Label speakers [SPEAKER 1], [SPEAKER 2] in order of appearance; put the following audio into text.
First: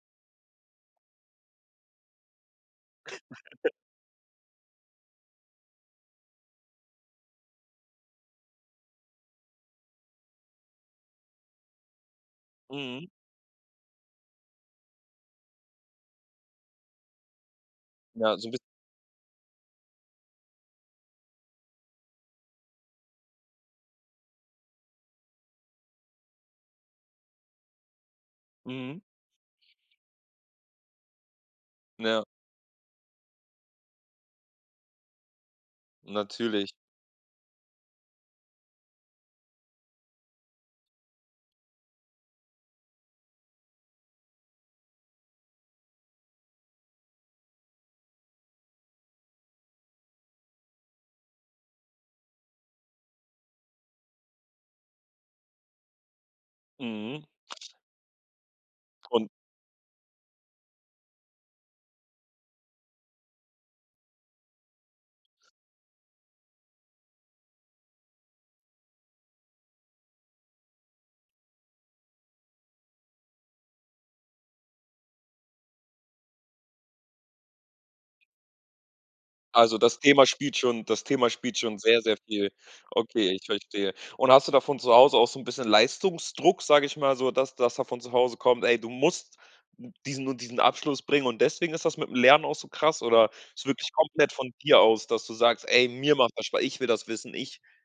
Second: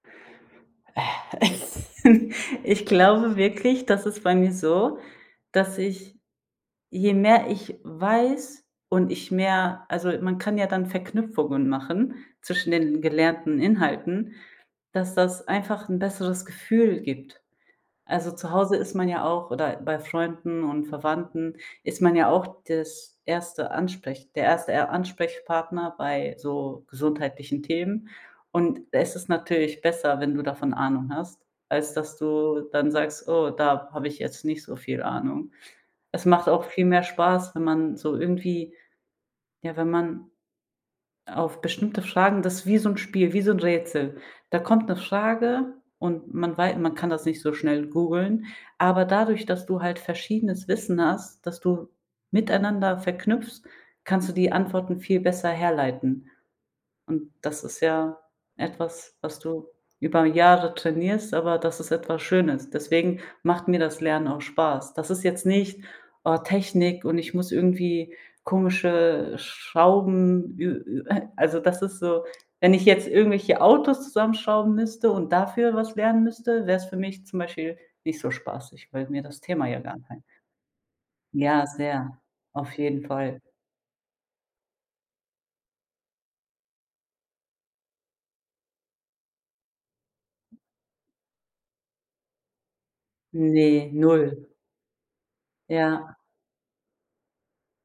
[SPEAKER 1] Ich glaube wirklich, das ist bei mir so, dass ich, je mehr ich weiß und ich mehr also, man kann ja dann Verknüpfungen machen zwischen den
[SPEAKER 2] Mhm.
[SPEAKER 1] gelernten Inhalten, dass das einfach 'n besseres Gefühl gibt.
[SPEAKER 2] Ja,
[SPEAKER 1] Also,
[SPEAKER 2] also
[SPEAKER 1] zu
[SPEAKER 2] bis
[SPEAKER 1] Hause ist man ja auch oder bei Freunden und Verwandten ist man ja auch das erste Ansprech der erste Er Ansprechpartner bei so gesundheitlichen Themen. Und da
[SPEAKER 2] Mhm.
[SPEAKER 1] ist es natürlich besser, wenn du davon Ahnung hast, als dass
[SPEAKER 2] Ja.
[SPEAKER 1] du dann sagst: „Oh, da hab ich jetzt nicht so viel Ahnung.“ Es macht auch
[SPEAKER 2] Natürlich.
[SPEAKER 1] viel mehr Spaß, wenn man so irgendwie ja, wenn man auf bestimmte Fragen, das ist wie so 'n Spiel, wie so 'n Rätsel. Da kommt 'ne Frage und man wei man kann das nicht so schnell googeln. Aber dadurch, dass du halt verschiedenes Wissen hast, das du miteinander verknüpfst, kannst du die Antworten viel besser herleiten.
[SPEAKER 2] Mhm.
[SPEAKER 1] Und das ist ja etwas,
[SPEAKER 2] Un
[SPEAKER 1] was du über Jahre trainierst, aber das ist etwas Schönes. Deswegen macht mir das Lernen auch Spaß. Das ist jetzt nicht: Oh, Technik und ich muss irgendwie komische Schrauben ü ü äh, also das ist so, wenn ich jetzt irgendwelche Autos zusammenschrauben müsste und dafür was lernen müsste, wäre es für mich zum Beispiel nicht so spaßig, weil mir das Thema
[SPEAKER 2] Also,
[SPEAKER 1] ja gar
[SPEAKER 2] das
[SPEAKER 1] kein
[SPEAKER 2] Thema spielt schon das Thema spielt
[SPEAKER 1] Ja,
[SPEAKER 2] schon sehr sehr
[SPEAKER 1] sehr,
[SPEAKER 2] viel
[SPEAKER 1] auf jeden
[SPEAKER 2] Okay,
[SPEAKER 1] Fall.
[SPEAKER 2] ich verstehe. Und hast du da von Zuhause aus auch so 'n bisschen Leistungsdruck, sag ich mal so, dass dass von zu Hause kommt: „Ey, du musst diesen und diesen Abschluss bringen“ und deswegen ist das mit dem Lernen auch so krass oder ist
[SPEAKER 1] Ne,
[SPEAKER 2] wirklich komplett
[SPEAKER 1] 0.
[SPEAKER 2] von dir aus, dass du sagst: „Ey,
[SPEAKER 1] Ja.
[SPEAKER 2] mir macht das Spa ich will das wissen, ich“